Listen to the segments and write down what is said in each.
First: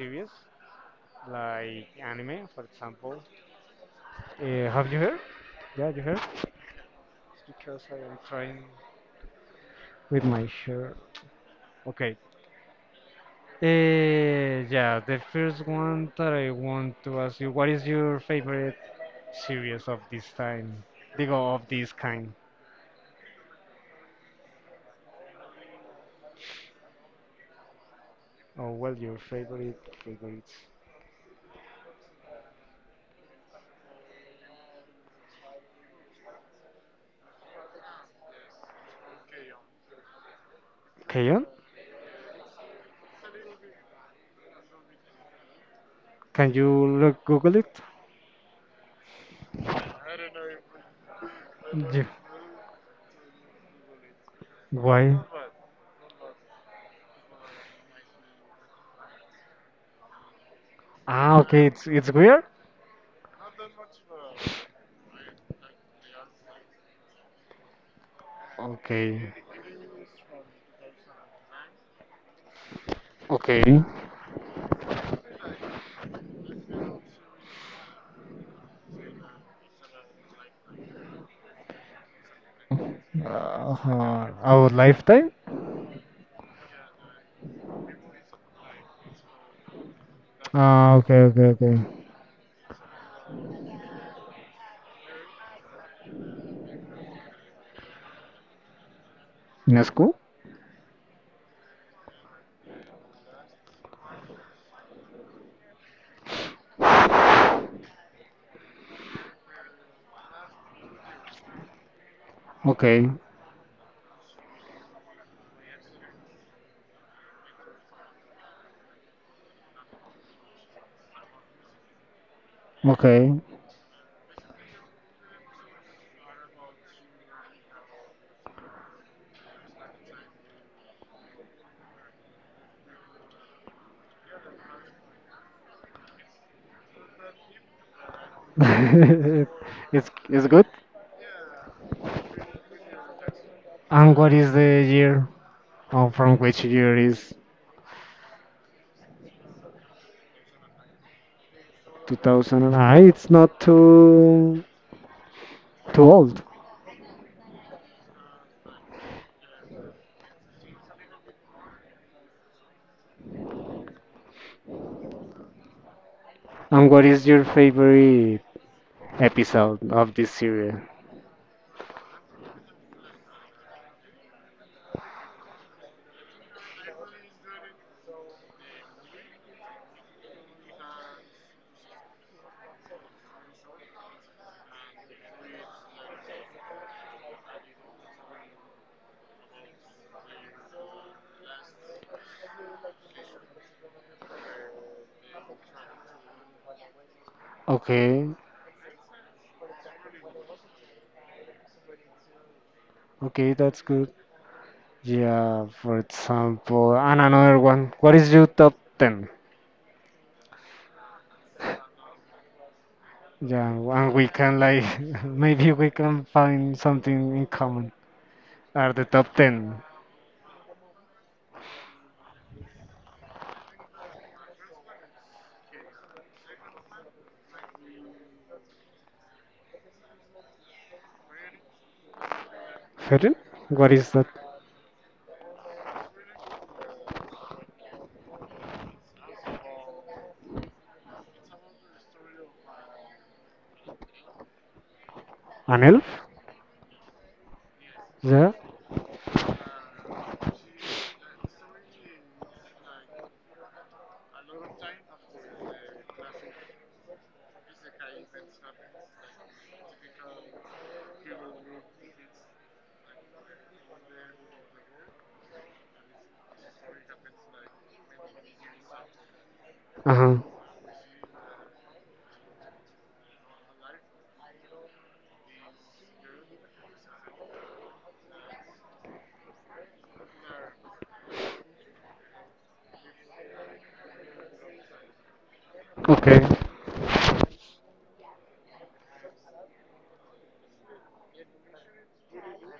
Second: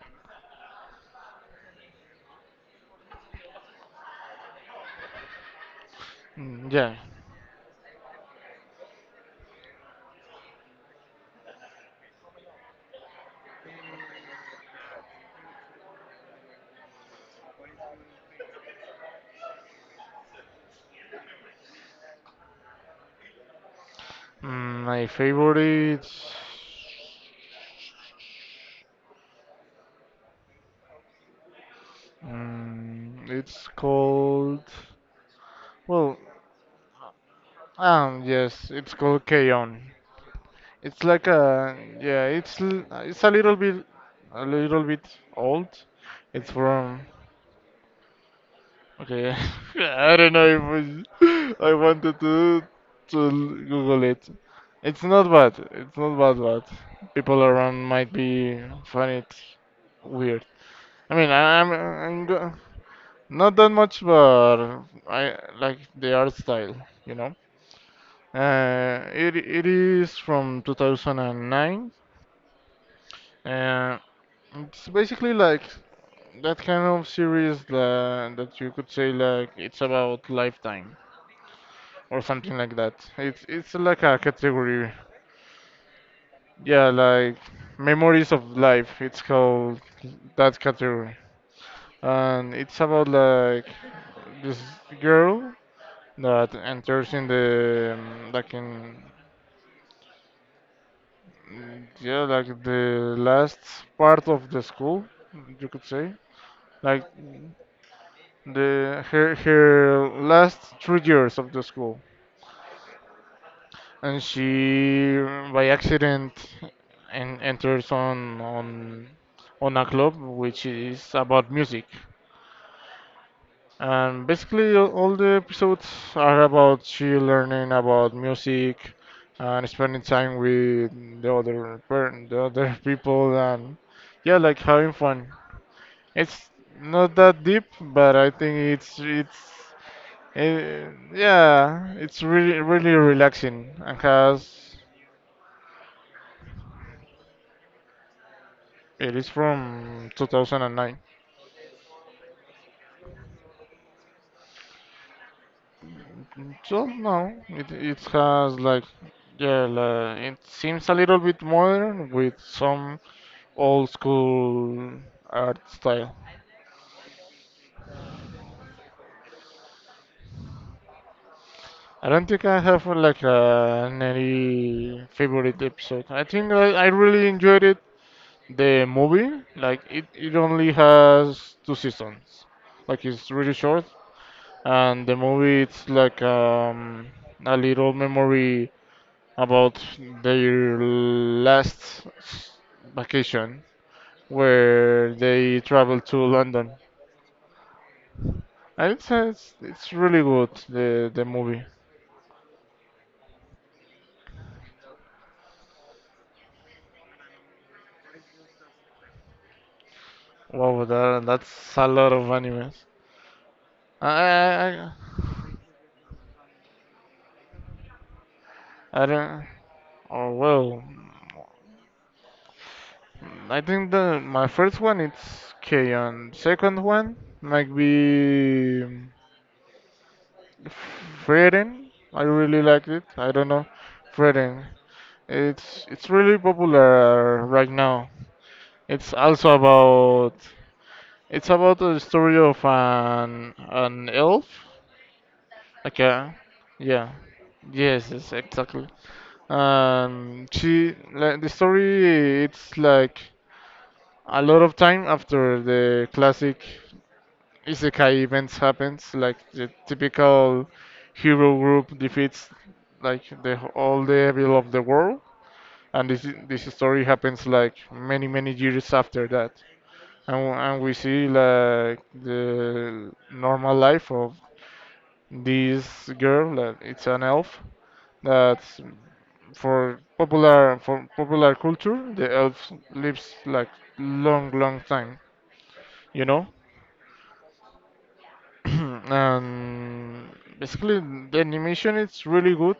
series, like anime, for example. Have you heard? Yeah, you heard? Mm, yeah. It's because I am trying with my shirt. Okay. Yeah, the first one that I want to ask you, what is your favorite series of this time? Digo, of this kind. My favorite. Oh, well, your favorite, favorite It's called. Well, yes, it's called Keon. It's like Kayon? a, yeah. It's a little bit a little bit old. It's Can you from. look Google it? Okay. I don't know if I Ye- wanted to Google it. It's Why? not bad. It's not bad, but people around might be find it weird. I mean, Ah, I- okay, I'm, it's I'm weird. go- not that much, but I like the art style, you know. Uh, Okay, it it is from 2009. okay. Uh, it's basically like that kind of series that you could say like it's about lifetime or something like that. It's it's like a Huh. Our category, lifetime? yeah, like memories of life. It's called that Ah, category, okay, okay, okay. and it's about like this girl that enters in the like in In a school? mm, yeah, like the last part of the school you could say like the her last 3 years of the school, Okay, and she by accident enters on a club which is about music. okay. And basically, all the episodes are about she learning about music and spending time with the other per the other people, and yeah, like having fun. It's not that deep, but I think it's It's good. eh, yeah, it's really really relaxing and And what is has the year? Oh, from which year is it is from 2009. 2009? It's not too old. So no, it has like yeah, like, it seems a little bit modern with some old school art style. And what is your favorite episode of this series? I don't think I have like, any favorite episode. I think I really enjoyed it. The movie, like it only has two seasons. Like it's really short, and the movie it's like a little memory about their last vacation where they traveled to London. Okay, And it's really good the movie. okay, that's good. Yeah, for example, and another one. What is your top 10? Wow, that's a lot of animes. Yeah, I, and we can I, like maybe we can find something in common. Are I the top don't. 10 Oh well, I think the my first one it's K-On. Second one might be Frieren. I really liked it. I fairy? don't know, What is that? Frieren. It's really popular right now. It's also about it's about the story of an elf. An elf? Okay, yeah, yes, yes, Yeah. exactly. And she like the story it's like a lot of time after the classic isekai events happens like the typical hero group defeats like the all the evil of the world, and this story happens like many years after that. Uh-huh. And we see like the normal life of this girl that it's an elf that for popular culture, the elf lives like long, long time, you Okay. know. And basically, the animation is really good.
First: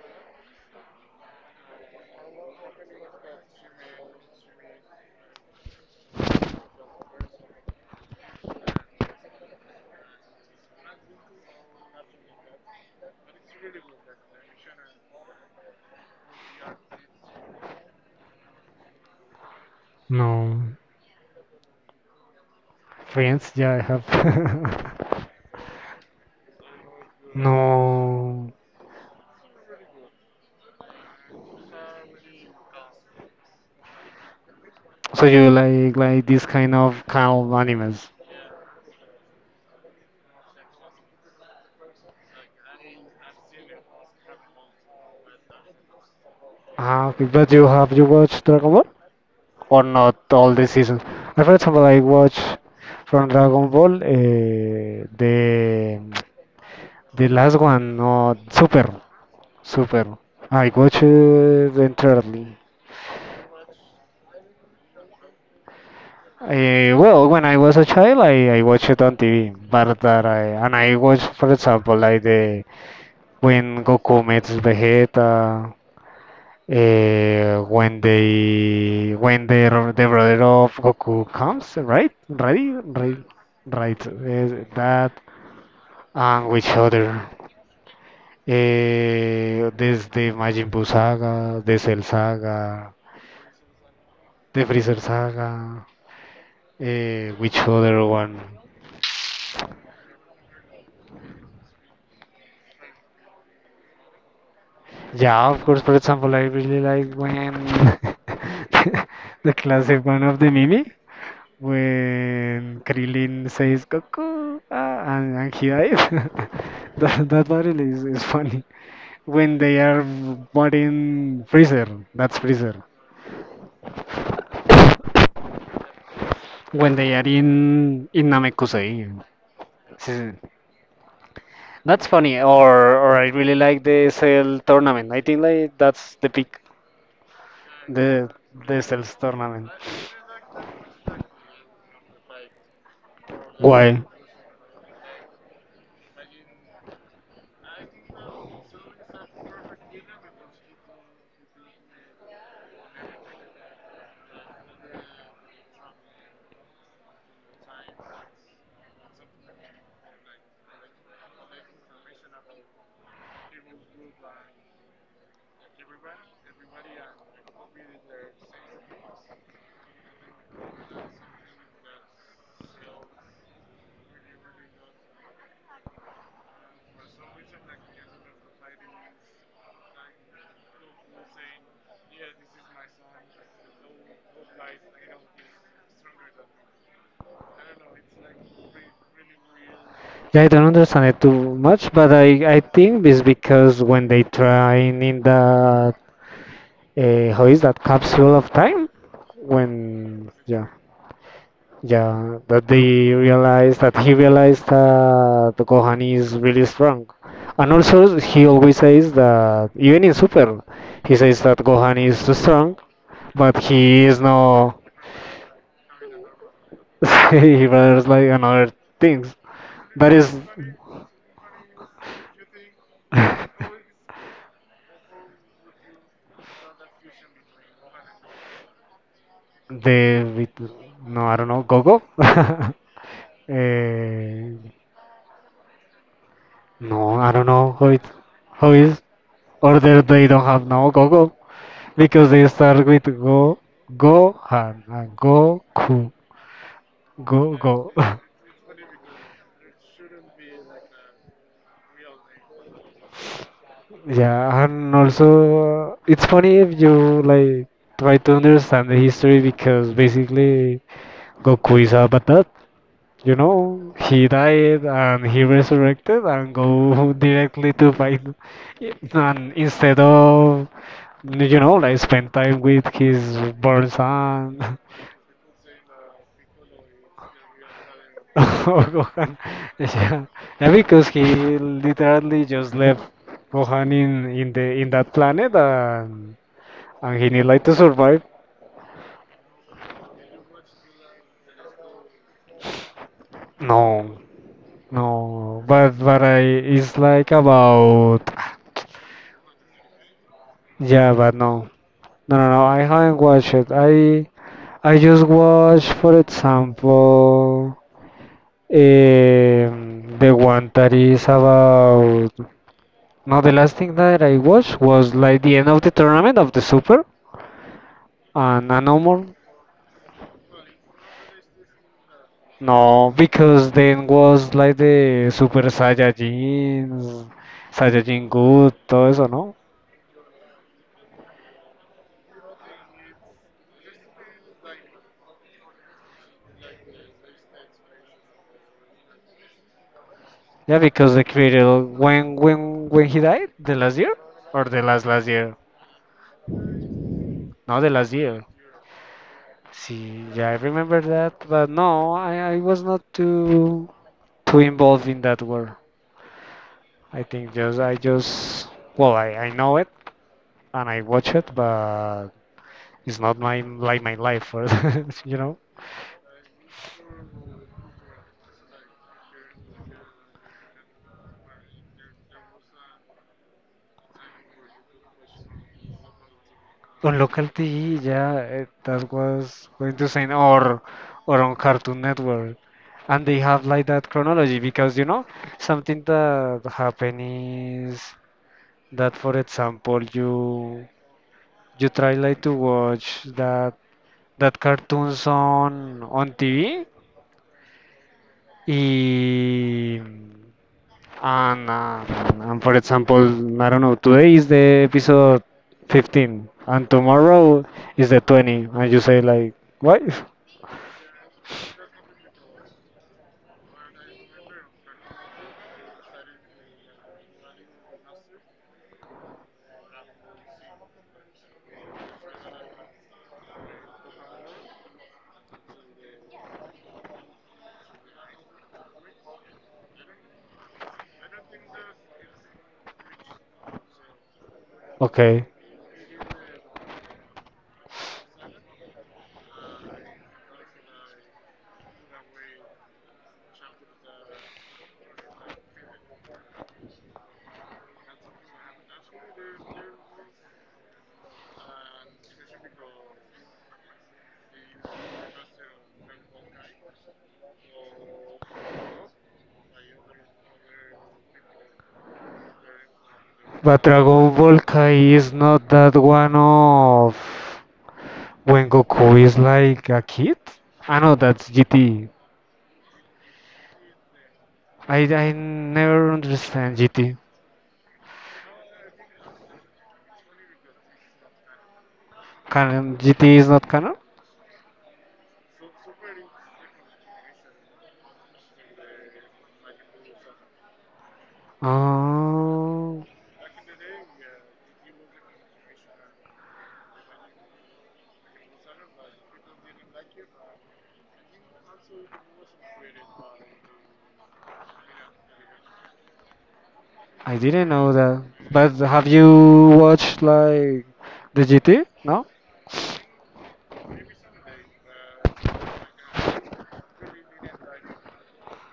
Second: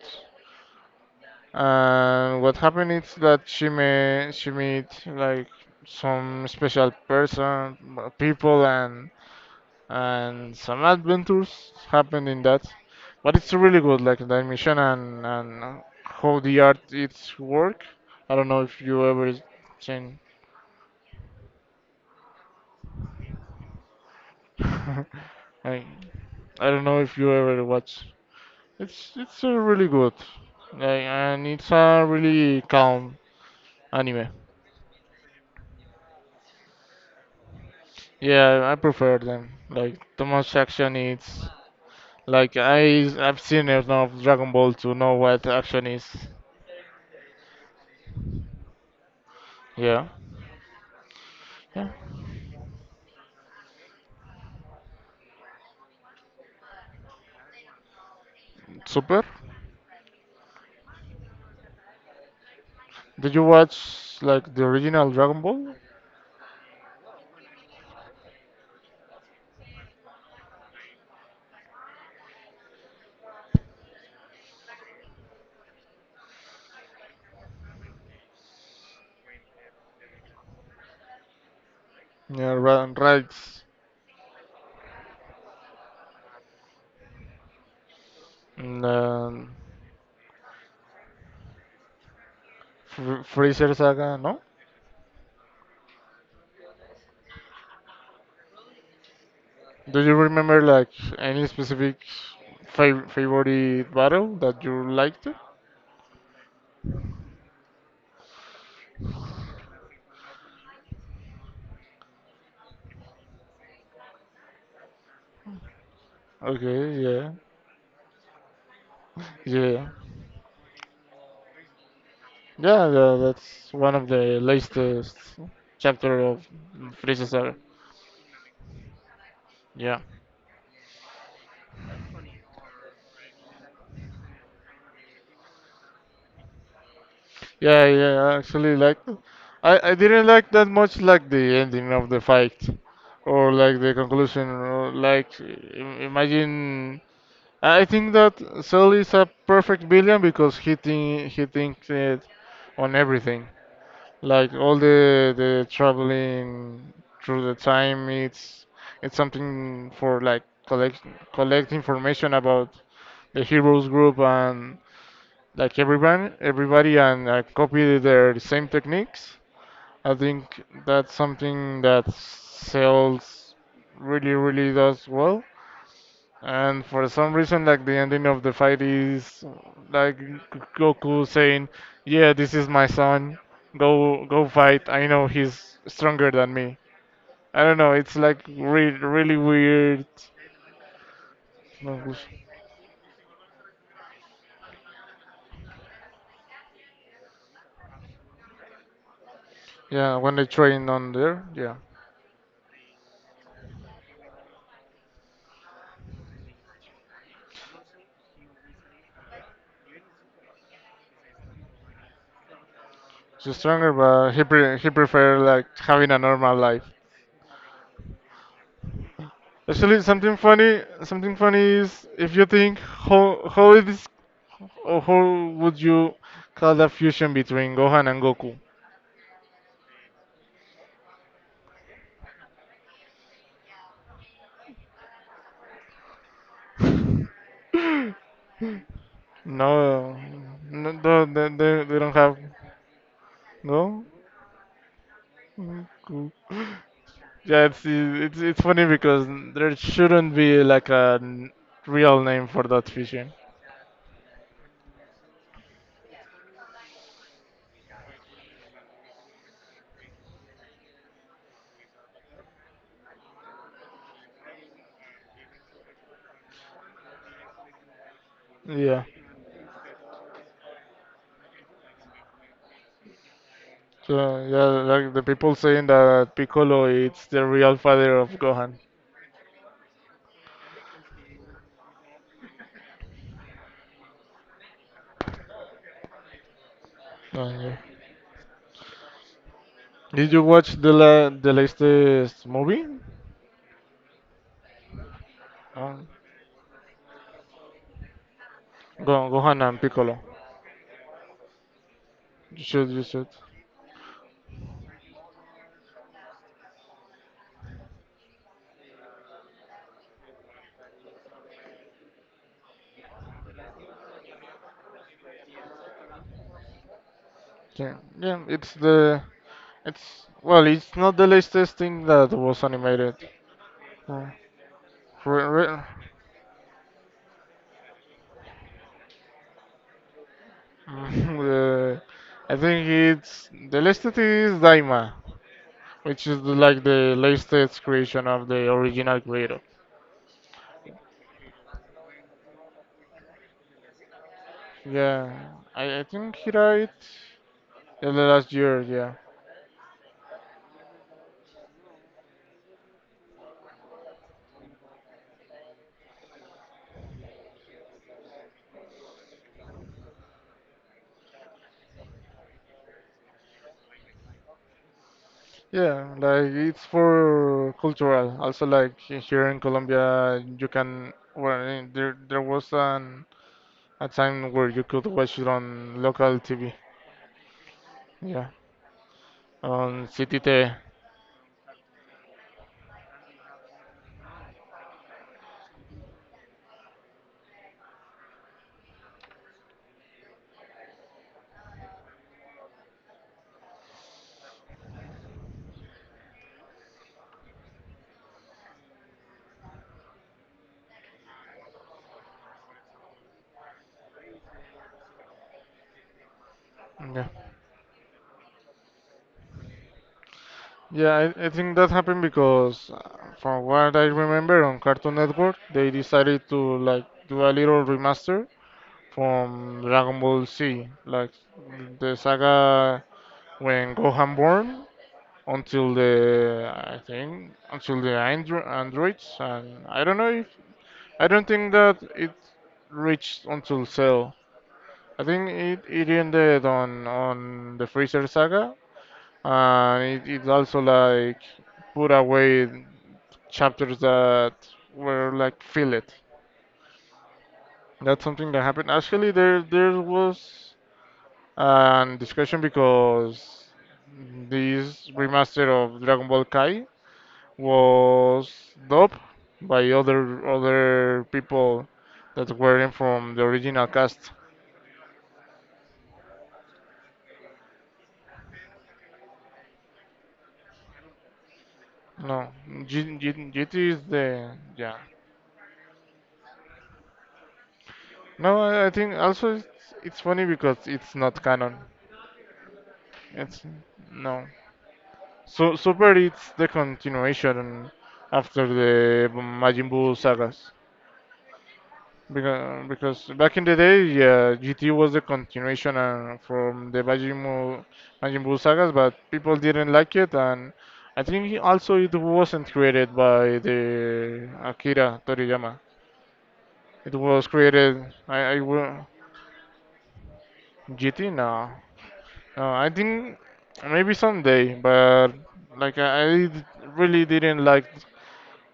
And what happened is that she meet like some special people, and some adventures happened in that. But it's really good, like the animation and how the art it's work. I don't know if you ever seen. No. Friends? Yeah, I have. I, I don't know if you ever watch. No. It's really good, like, and it's a really calm anime. So you like this kind of calm animals. Yeah, I prefer them. Like the most action is like I've seen enough Dragon Ball to know what action is. Ah, okay. But you watched Dragon Ball? Or Yeah, not all the seasons. Like, for example, yeah, I watch from Dragon Ball the last one, not Super, super. Super. I watched it entirely. Did you watch like the original Dragon Ball? Well, when I was a child, I watched it on TV, but that I and I watched, for example, like the when Goku meets Vegeta, when the brother of Goku comes, right? Yeah, Ready, right, Raditz, right. That and which other? and There's the Majin Buu saga, the Cell saga, Freezer Saga. No. the Freezer saga. Which other one? Do you remember like any specific favorite battle that you liked? Yeah, of course. For example, I really like when the classic one of the Mimi. When Krillin says Goku ah, and he dies. Okay, that yeah, that battle is funny. When yeah, they yeah. are fighting Freezer, that's Freezer. Yeah, that's one of the latest chapter of When they Freeza are Saga. in Namekusei, Yeah, s- that's funny. Or I really like the Cell tournament. I think like that's the peak. yeah, yeah. The I actually the liked Cell's it. tournament. I didn't like that much like the ending of the fight, or like the Why? conclusion, or like imagine. I think that Cell is a perfect villain because he thinks it on everything. Like all the traveling through the time, it's something for like collect information about the heroes group and like everyone everybody and copy their same techniques. I think that's something that sells really really does well. And for some reason, like the ending of the fight is like Goku saying, "Yeah, this is my son. Go, go fight. I know he's stronger than me." I don't know. It's like really weird. Yeah, I don't understand it too much, No. but I think it's because when they train. In the Uh, how is that capsule of time? Yeah, When when they yeah, train on there, yeah, yeah, that he realized that Gohan is really strong, and also he always says that even in Super, he says that Gohan is too strong, she's but stronger, he is but no, he prefer like having a normal life. he rather like another things. Actually, That is something funny is if you think how the how it is, or how would you call the fusion between Gohan and Goku? with- no, I don't know, Gogo. No, I don't know how is or they, No, they don't have no no, no, Gogo they don't because have they start with Go no. Gohan and Mm, Goku cool. Go Yeah, it's Go. it's it's funny because there shouldn't be like a real name for that fishing. Yeah, and also it's funny if you like try to understand the history because basically Goku is a batad. He died and he resurrected and go directly to fight, Yeah. and instead of like spend time with his born So son. yeah, like the people saying that Piccolo is the real father of Gohan. Oh, Gohan. Yeah. Yeah, because he literally just left Gohan in that planet and he need Oh, like to yeah. survive. Did you watch the la the latest movie? No, no, but Uh, I it's like about Go Gohan and Piccolo. yeah, but no, no, no, no. You I should, you haven't should. watched it. I just watched, for example, um, the one that is about. Now the last thing that I watched was like the end of the tournament of the Super, Yeah, yeah. and It's no the more. it's Well, it's not the latest thing that was No, animated. because then Uh, was like the Super well, Saiyajins, Saiyajin Good, todo eso, ¿no? the- I think it's the latest is Daima, which is like the latest creation of the original creator. Yeah, because the creator when he died, the last year or the last last Yeah, year? I think he died No, the last in the year. last year. Yeah, See, yeah, I remember that, but no, I was not too involved in that world. I think just I just well I know it and I watch it, but it's not my like my life or you know yeah, like it's for cultural. Also, like here in Colombia, you can well, there was an a time where you could watch it on local TV. on local TV yeah Yeah, that was going on to say or CTT. On Cartoon Network and they have like that chronology because something that happen is that for example you try like to watch that cartoons on TV y. And, uh, and for example, I don't know, today is the episode 15 and Yeah. tomorrow is the 20. And you say, like, what? Yeah, I think that happened because, from what I remember, on Cartoon Network, they decided to like do a little remaster from Dragon Ball Z, like the saga when Gohan born until the I think until the androids, and I don't think that it reached until Cell. I Okay. think it ended on the Freezer saga, and it also like put away chapters that were like filled. That's something that happened. Actually, there was a discussion because this remaster of Dragon Ball Kai was dubbed by other people that weren't from the But original cast. Dragon Ball Kai is not that one of when Goku is like a kid? I know that's GT. No, GT is the. Yeah. I never understand GT. No, I think also it's funny because it's not canon. Canon GT is It's not canon? no. So Super it's the continuation after the Majin Buu sagas. Because, Oh, because back in the day, yeah, GT was the continuation from the Majin Buu sagas, but people didn't like it, and I think also it wasn't created by the Akira Toriyama. It I was didn't know created, that. I But will, have you watched like GT? the No. GT? No? No, I think maybe someday, but like I really didn't like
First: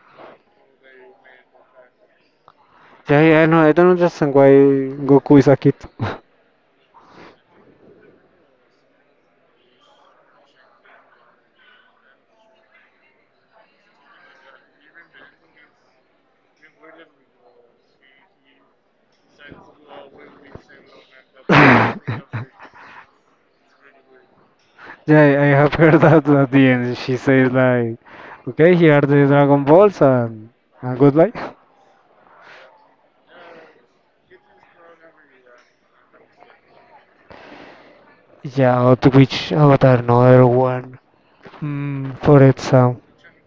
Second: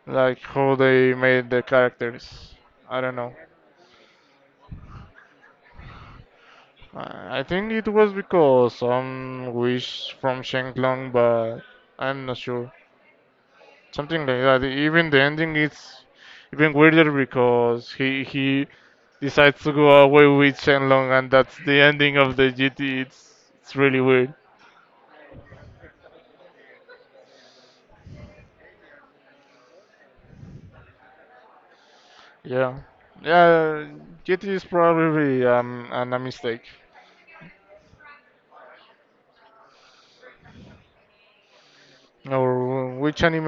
how they made the characters. I don't Yeah, know. yeah, no, I don't understand why Goku is Akito. I think it was because some wish from Shenlong, but I'm not sure. Something like that. Even the ending is even weirder because he decides to go away with Shenlong, and that's the ending of Yeah, the GT. It's really weird. I have heard that at the end. She says like, "Okay, here are the Dragon Balls and, goodbye." Yeah, yeah. GT is probably a mistake. Yeah, out which out another one. For Or example, which anime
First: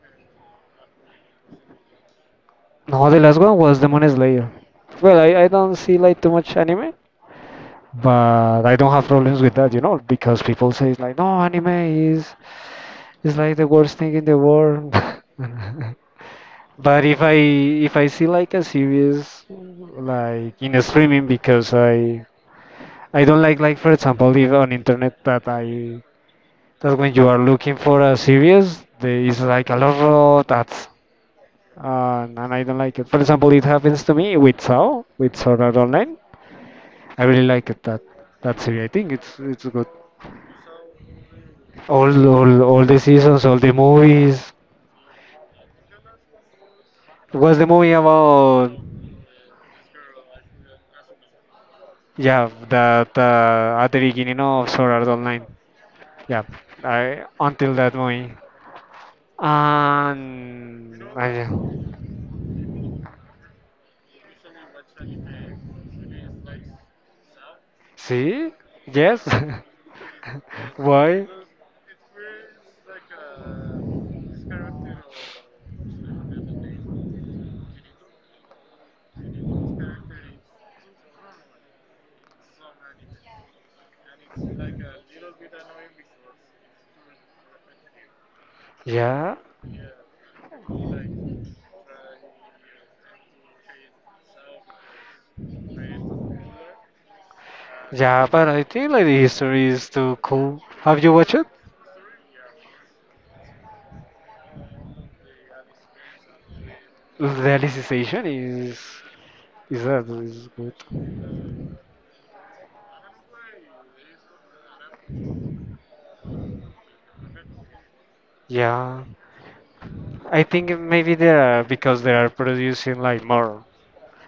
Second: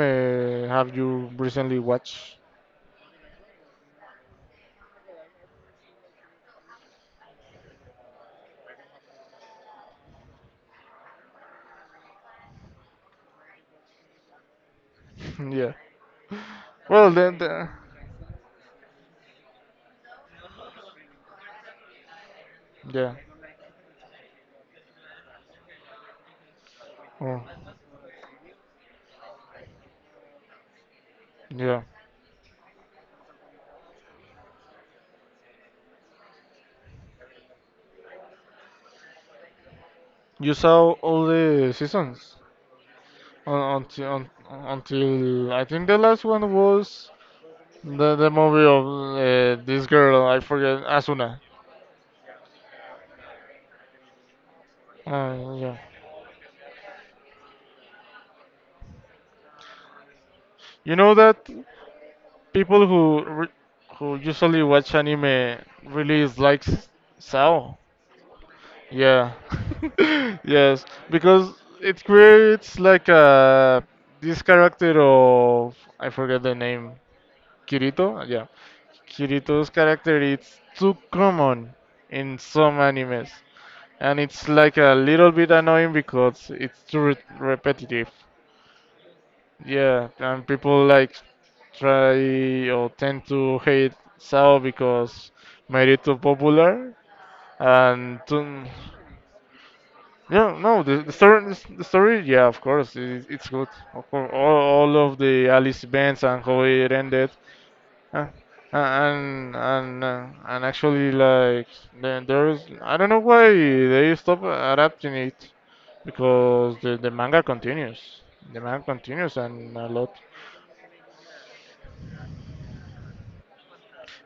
have you recently watched? no, the last one was Demon Slayer. Well, I don't see like too much anime, but I don't have problems with that, because people say like, no, anime is like the worst thing in the world. yeah. But Well, then, if I see like a series like in streaming because I yeah, I don't like for example if on internet that when you are oh, looking for a series there is like a lot of that yeah. And I don't like it. For example, it happens to me with Sao with Sword Art Online. I really like it that series. I think it's good. You saw all the All seasons all all the seasons, all the movies. until I think the last one was What's the movie the movie about? of this girl I forget Asuna. Yeah, that at the beginning of Sword Art Online. Yeah, Yeah, until that point. you And know that people who who usually watch anime really likes Sao. see? Yes? Yeah, yes, Why? because it creates like a this character of I forget the name Kirito. Yeah, Kirito's character is too common in some animes, and it's like a little bit annoying because it's too repetitive. Yeah, Yeah, and people like try or tend to hate Sao because made it too popular, and Yeah, but I to, think like the history is too yeah, cool. no, Have you watched it? The story, yeah, of course, it's good. Of course, all of the Alice events and how it The ended. Alicization Huh. Is is that is And good. actually, like there is, I don't know why they stop adapting it because the manga continues. The manga Yeah, continues and a lot. I think maybe they are because they are producing like more,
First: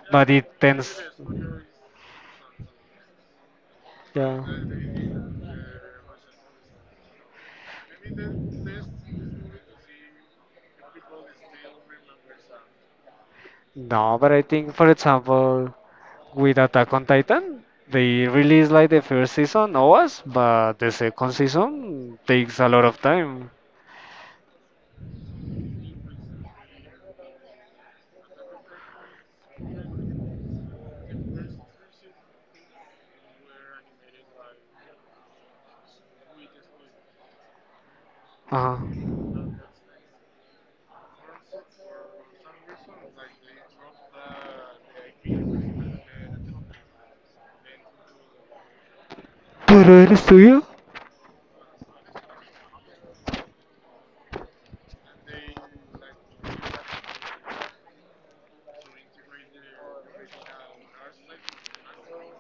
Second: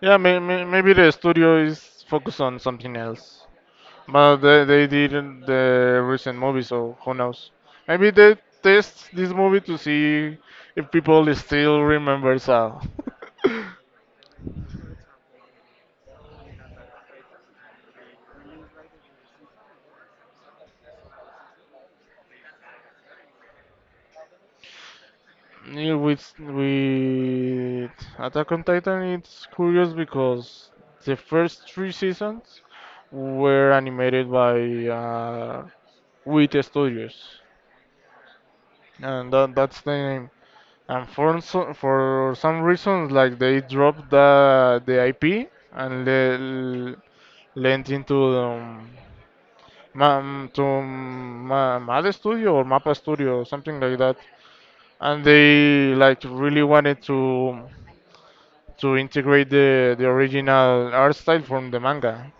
Yeah, but may, it may, maybe tends. the studio is focused on something else, but Yeah. they didn't the recent movie, so who knows? Maybe they test this movie to see if people still remember Sao. No, but I think, for example, with Attack on Titan, they released like the first season, OAS, but the second season takes a lot of time. Yeah, with Attack on Titan, it's curious because the first three seasons were animated by WIT Studios, Uh-huh. and that's the name. And for some reasons, like they dropped the IP and lent into ¿Pero eres tuyo? Mad Studio or Mappa Studio, something like that. And they like really wanted to integrate the original art style from the manga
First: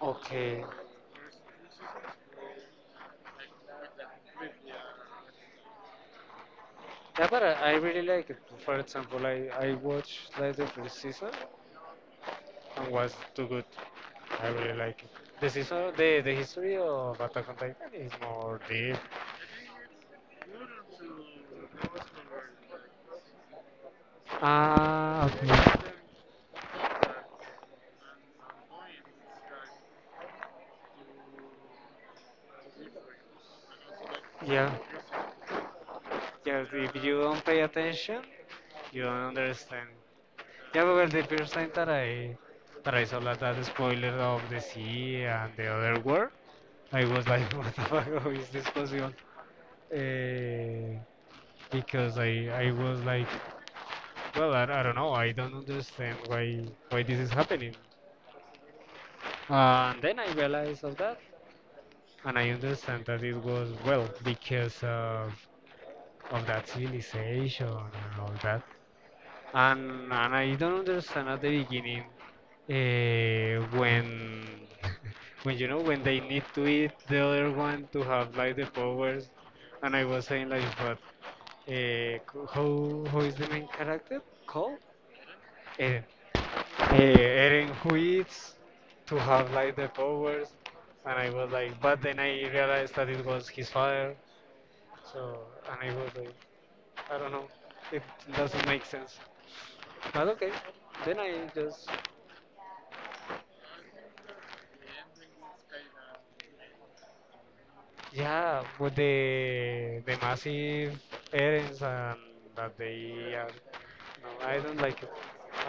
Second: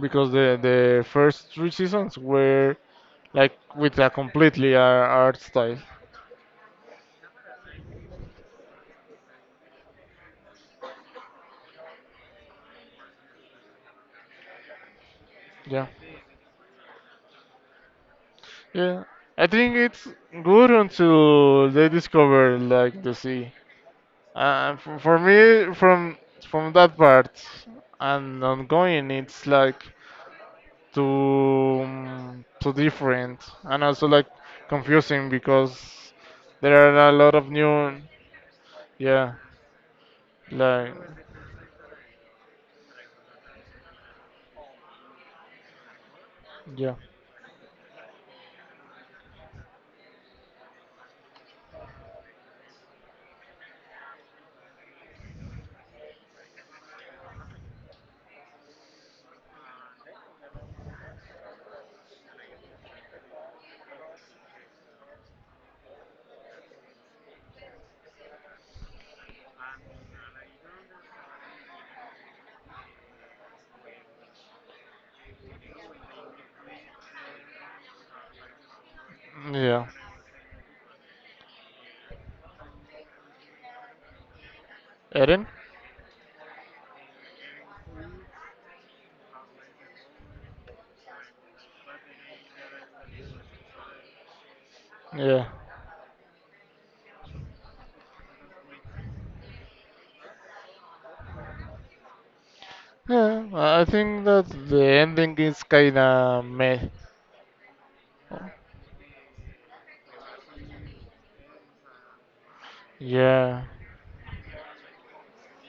because the, Okay. the first three seasons were like with a completely art style. Yeah, but I really like it. For example, I watched like the first season and was too good. I really like it. The Yeah, season, the, the history of Attack on Titan is more deep. yeah. I think it's good until they discover like the sea. For Ah, me, okay. from that part and ongoing, it's like too too different and also like Yeah, confusing because yeah. there If are a you lot don't of pay new. attention, you Yeah, don't understand. Yeah, like, but well, the first time that I saw like that spoiler of the sea and the other world, yeah, I was like, what the fuck how is this possible? Uh, because I was like well, I don't know. I don't understand why this is happening. And then I realized of that, and I understand that it was well because of that civilization and all that. And I don't understand at the beginning when when when they need to eat the other one to have like the powers. yeah. And I was saying like, but uh, how is the main character called? Eren? Eren. Eren who eats to have like the powers, and I was like, but then I realized that it was his father, so Yeah. and I was like, I don't know, it doesn't make sense. But okay, then I just Yeah, I think that the ending is kinda meh. yeah, with the massive errands and that they are, Yeah, no, I don't like it.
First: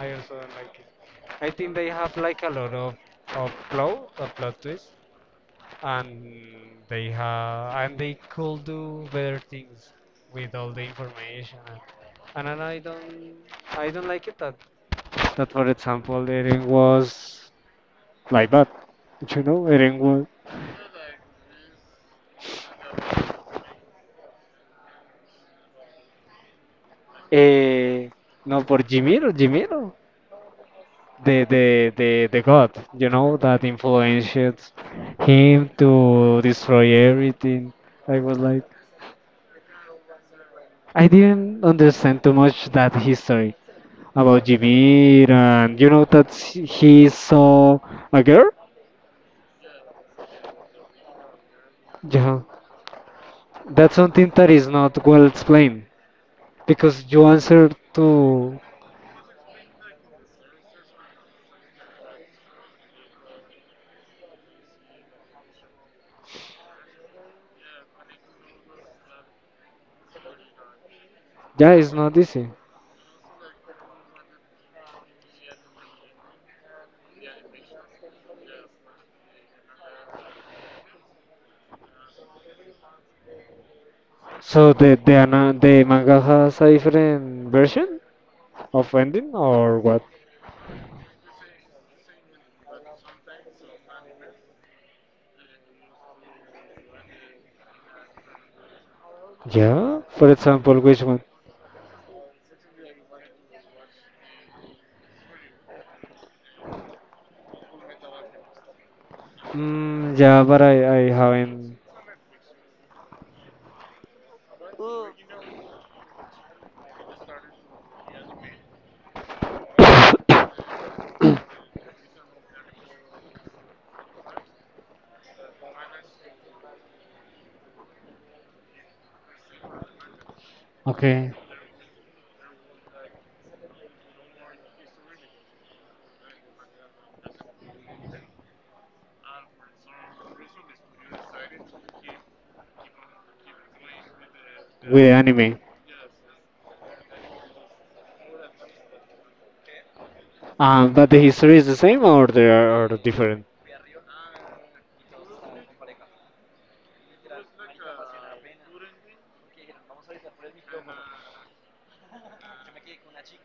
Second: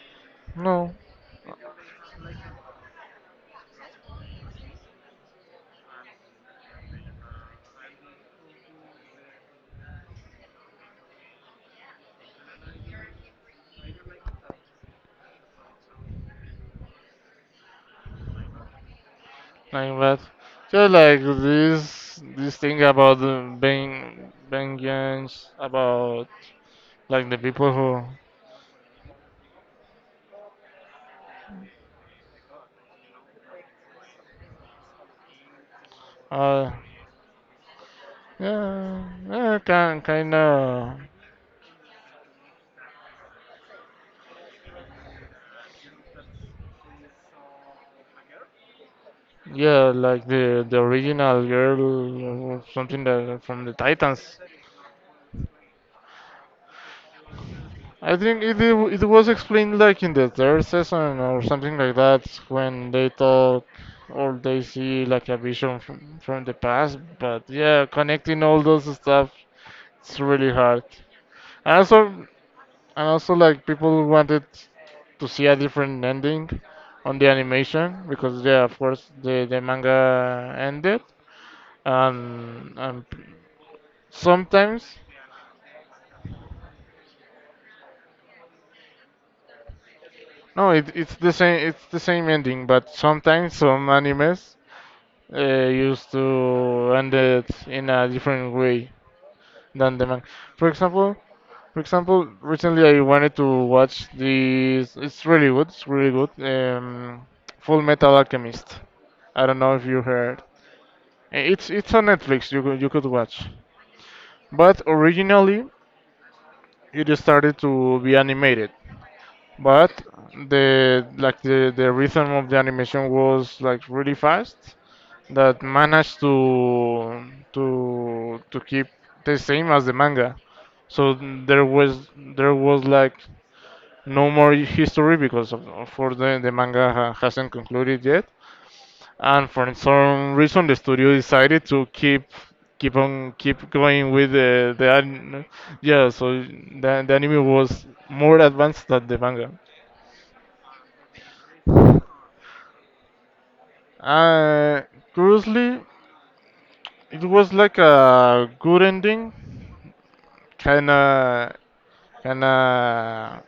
I also don't like it. no, I think they have like a lot of plot, a plot twist, and they have and they could do better things with all the information and then I don't like it that for example Eren was like that Eren like that. was Just like this thing about the being vengeance, about like the people who eh, no por Jimiro the god that influenced him to are, destroy everything. I was like yeah, yeah, can kinda, I didn't understand too much that history about Jimir, and you know that he saw a girl. yeah, like the original Yeah, girl, or something that from the that's something Titans. that is not well explained because you answer I think it to it was explained like in the third season or something like that when they talk or they see like a vision from the past. But yeah, connecting all those stuff it's really hard. yeah, it's not easy. And also like people wanted to see a different ending on the animation because yeah, of course the manga ended and So sometimes the manga has a different version of ending or what? no, it's the same. It's the same ending, but sometimes some animes used to end it in a different way than Yeah, the manga. for For example, which example, one? for example, recently I wanted to watch this. It's really good. It's really good. Um, Full Metal Alchemist. I don't know if you Mm, heard. yeah, but I It's haven't. it's on Netflix. You could watch. But originally it started to be animated. But the like the rhythm of the animation was like really fast that managed to to keep the same as the manga. So Okay, there was there was like no more history because of, for the manga hasn't concluded yet, and for some reason the studio decided to keep keep on keep going with the with anime. yeah. So the anime was more advanced than the manga. But the history is the same or they are different? Uh, Curiously, it was like a good ending, kinda and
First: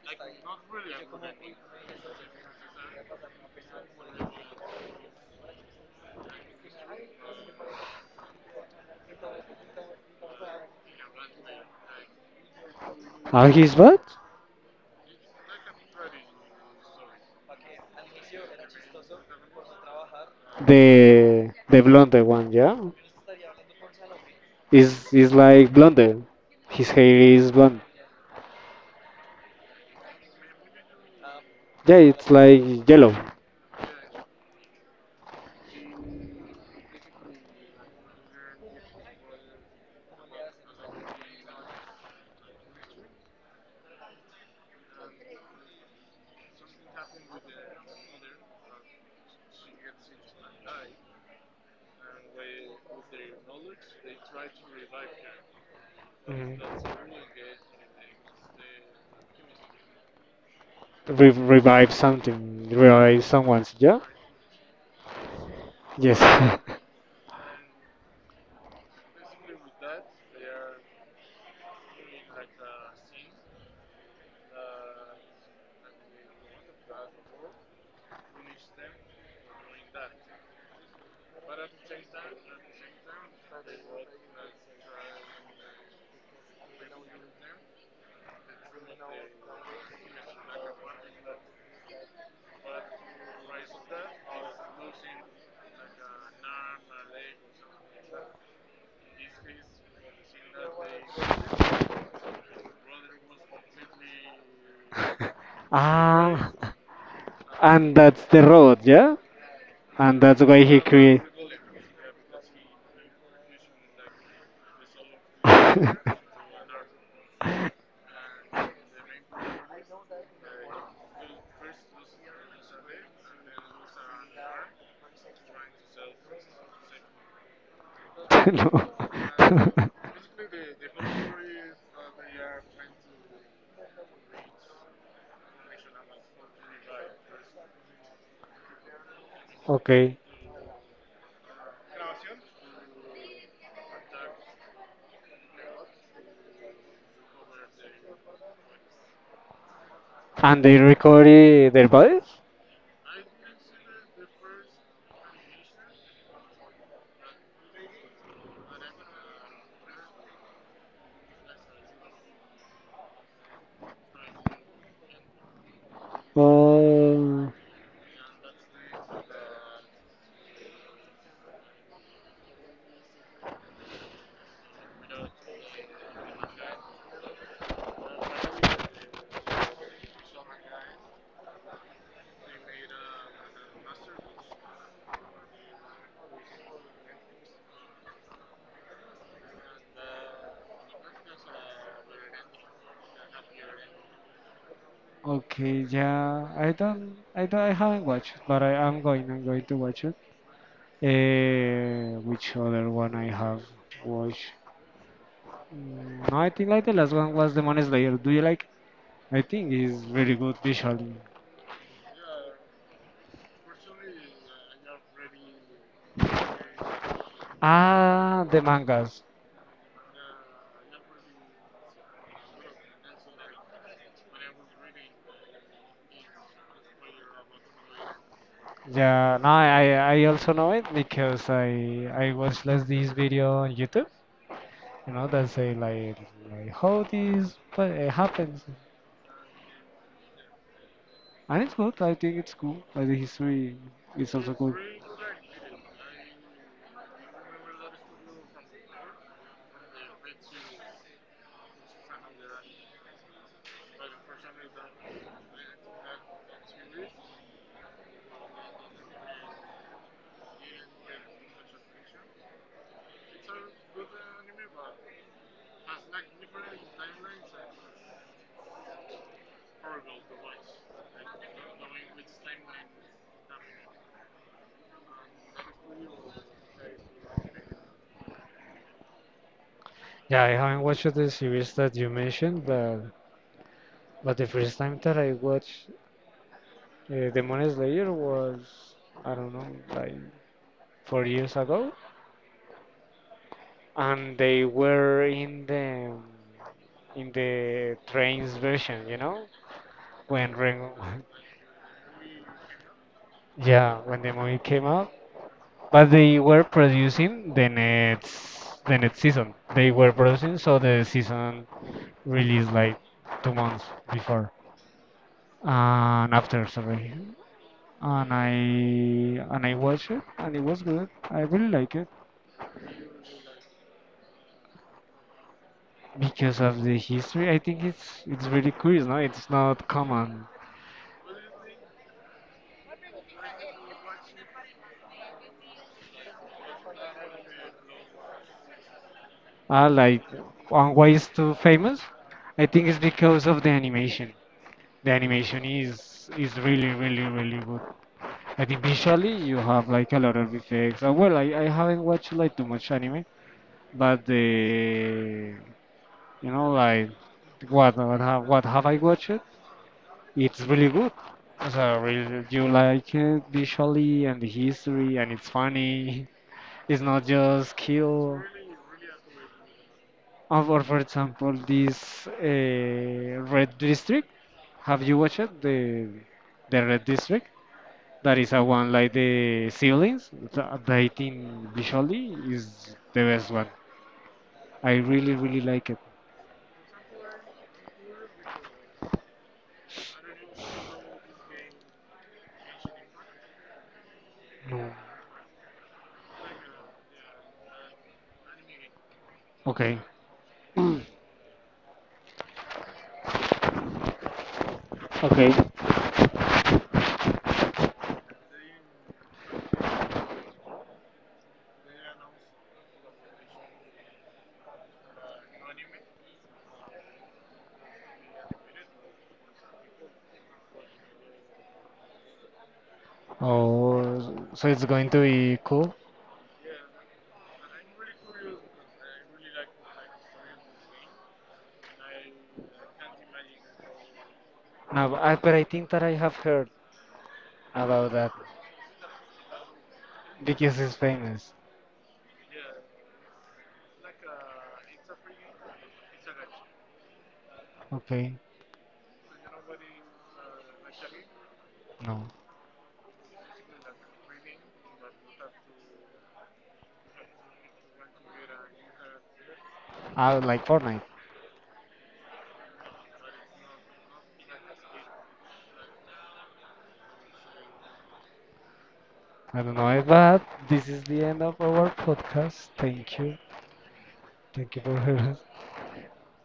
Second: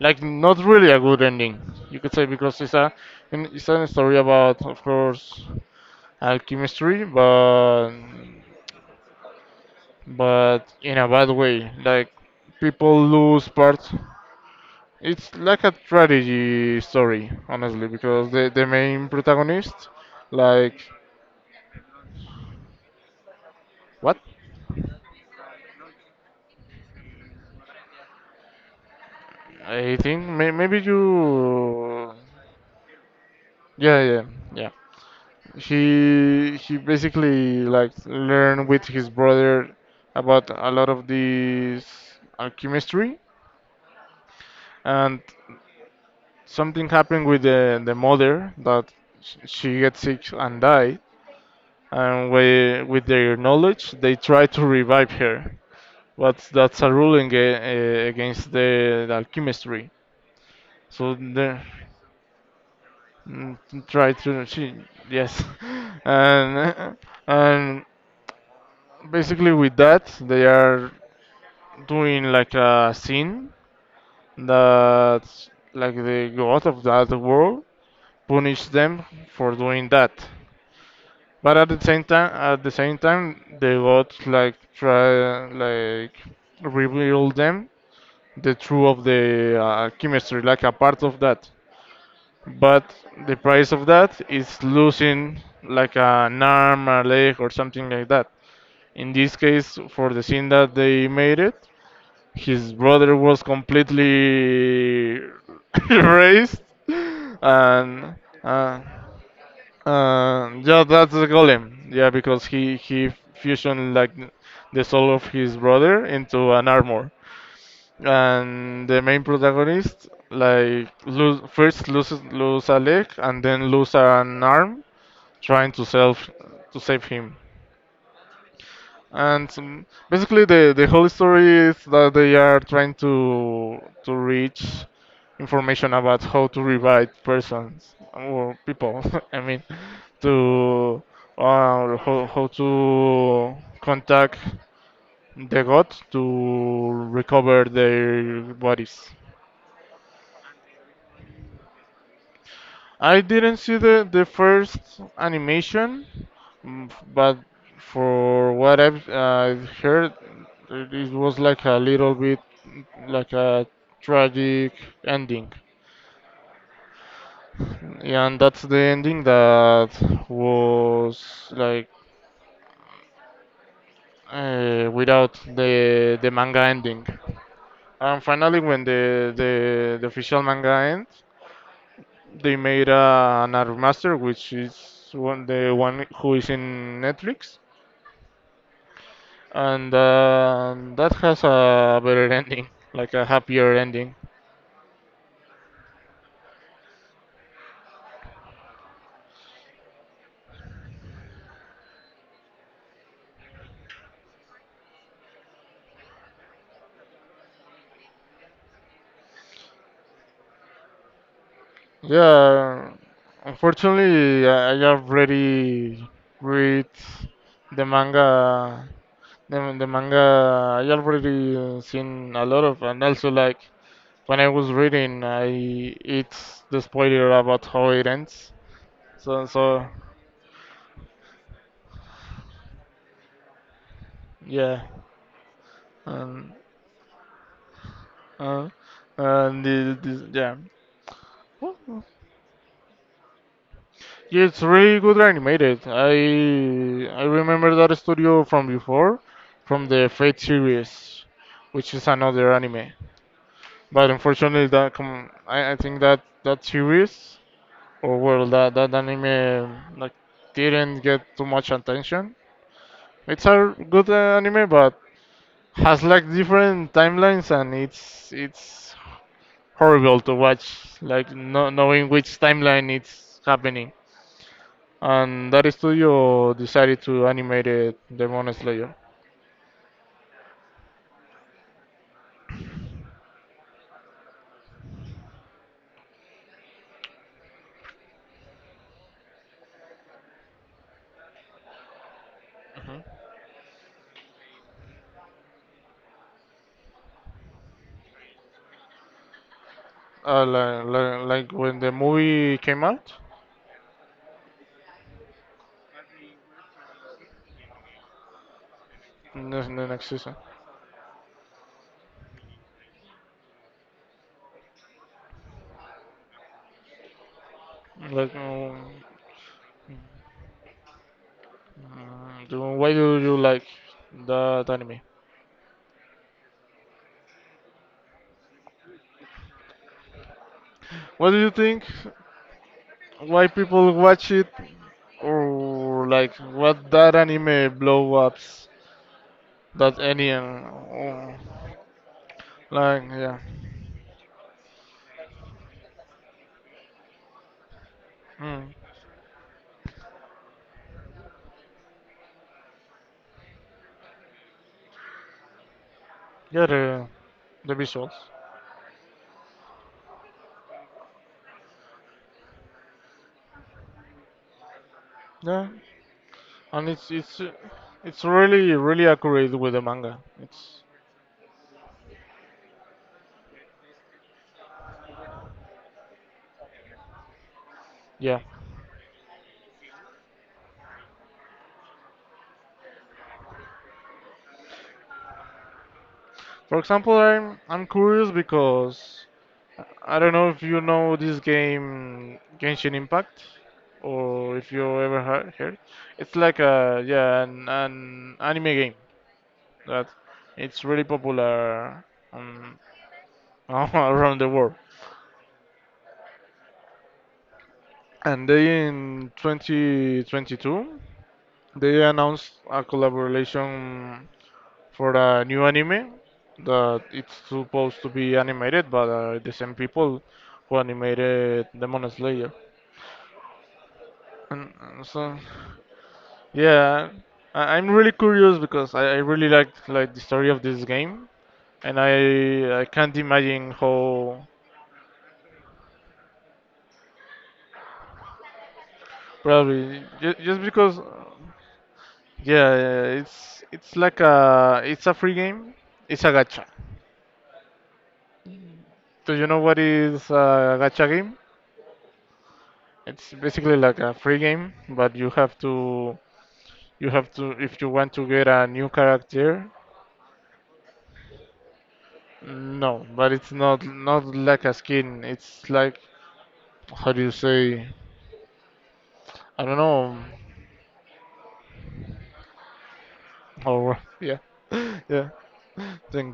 like not really a good ending, you could say, because it's a story about, of course, alchemistry, but in a bad way. Like people lose Ah, he's parts. what? It's like a tragedy story, honestly, because the main protagonist, like The blonde one, yeah, what? Is like blonde. His hair is blonde. I think maybe Yeah, you. it's like yellow. Yeah, yeah, yeah. He basically like learned with his brother about a lot of this alchemistry and something happened with the mother that she gets sick and died and we, with their knowledge they try to revive her but Mhm. that's a ruling against the alchemistry so Re- they revive something, revive mm, someone's. Yeah. try to she yes Yes. and and basically with that they are doing like a sin that like the god of that world punish them for doing that. But at the same time, at the same time, the gods like try like reveal them the truth of the chemistry, like a part of that. But the price of that is losing like an arm, a leg, or something like that. In this case, for the sin that they made it, his brother was completely ah, erased and and that's the road. uh, Yeah. And that's why he yeah that's created. the golem yeah because he fusioned like the soul of his brother into an armor and the main protagonist like lose, first loses lose a leg and then lose an arm trying to self to save him. No. And some, basically, the whole story is that they are trying to reach information about how to revive persons or people. I mean, Okay. to uh, how to contact the god to recover their bodies. And they record their bodies? I didn't see the first animation, mm, but for what I've heard, it was like a little bit like a tragic ending. Oh. Yeah, and that's the ending that was like without the manga ending. And finally, when the official manga ends, they made another master, which is one the one who is in Netflix and that has a better ending, like a happier ending. Okay, yeah. I don't. I don't. I haven't watched, but I am going. I'm going to watch it. Which other one I have watched? I think like the last one was Demon Slayer. Do you like? I think it's very good visually. Yeah, unfortunately, I already read the Ah, the manga. mangas. The manga I already seen a lot of, and also like when I was reading, I it's the spoiler about how it ends. Yeah, So no, so I also know it because I watched last this video on YouTube. yeah, You know that say and like how this happens. uh, and the, yeah. And it's good. Well, I think it's cool. Like the history is yeah, also it's cool. really good animated. I remember that studio from before, from the Fate series, which is another anime. But unfortunately, that I think that that series or well that that anime like didn't get too much attention. It's a good anime, but has like different timelines and it's horrible to watch. Like no knowing which timeline it's happening. And that studio decided to animate it, Demon Slayer. Yeah, I haven't watched the series that you mentioned, but the first time that I watched Demon Slayer was I don't know, like 4 years ago, Hmm. and they were in the trains version, when Ren, Like when the movie came out, yeah, when the movie came out. But they were producing the next season. In the They next were season. producing, so the season released like 2 months before and after, sorry. And Like, I watched it, and it was good. I really like it mm, why do you like that anime? because of the history. I think it's really curious, no? It's not common. What do you think? Why people watch it? Or like what that anime blow ups Uh, that like, any on why it's oh, too famous? I think it's like yeah, because of the animation. The animation is really, really, really good. mm, I think visually you have like a lot of effects. Well, I haven't watched like too much anime, but the yeah like the visuals. What have I watched? It's really good. So really, you like it visually and the history and it's Yeah, funny. and It's not just it's kill. really really accurate with the manga. Or It's for example, this Red District. Have you watched it? The Red District? That yeah. is a one like the siblings. The dating visually is the best one. I really really like it. For example, I'm curious because I don't know if you know this game Genshin Impact or if you No. ever heard. It's like a yeah an anime game Okay. that it's really popular um, around the world. Okay. And they in 2022 they announced a collaboration for a new anime that it's supposed to be animated by the same people who animated Demon Slayer. Oh, so And it's and going to so, be cool. yeah, I'm really curious because I really like the story of this game, and I can't imagine how No, but I think that I have heard about that probably just because it's because famous. yeah yeah, it's a free game, it's a gacha. Okay. Do you know what is a gacha game? No. It's basically like a free game, but you have to you have to if you want to get a new character. I like Fortnite. No, but it's not not like a skin. It's like how do you say? I I don't don't know, know. but this is the end of our podcast. Thank you. Or yeah, Thank you for having yeah. us. Thank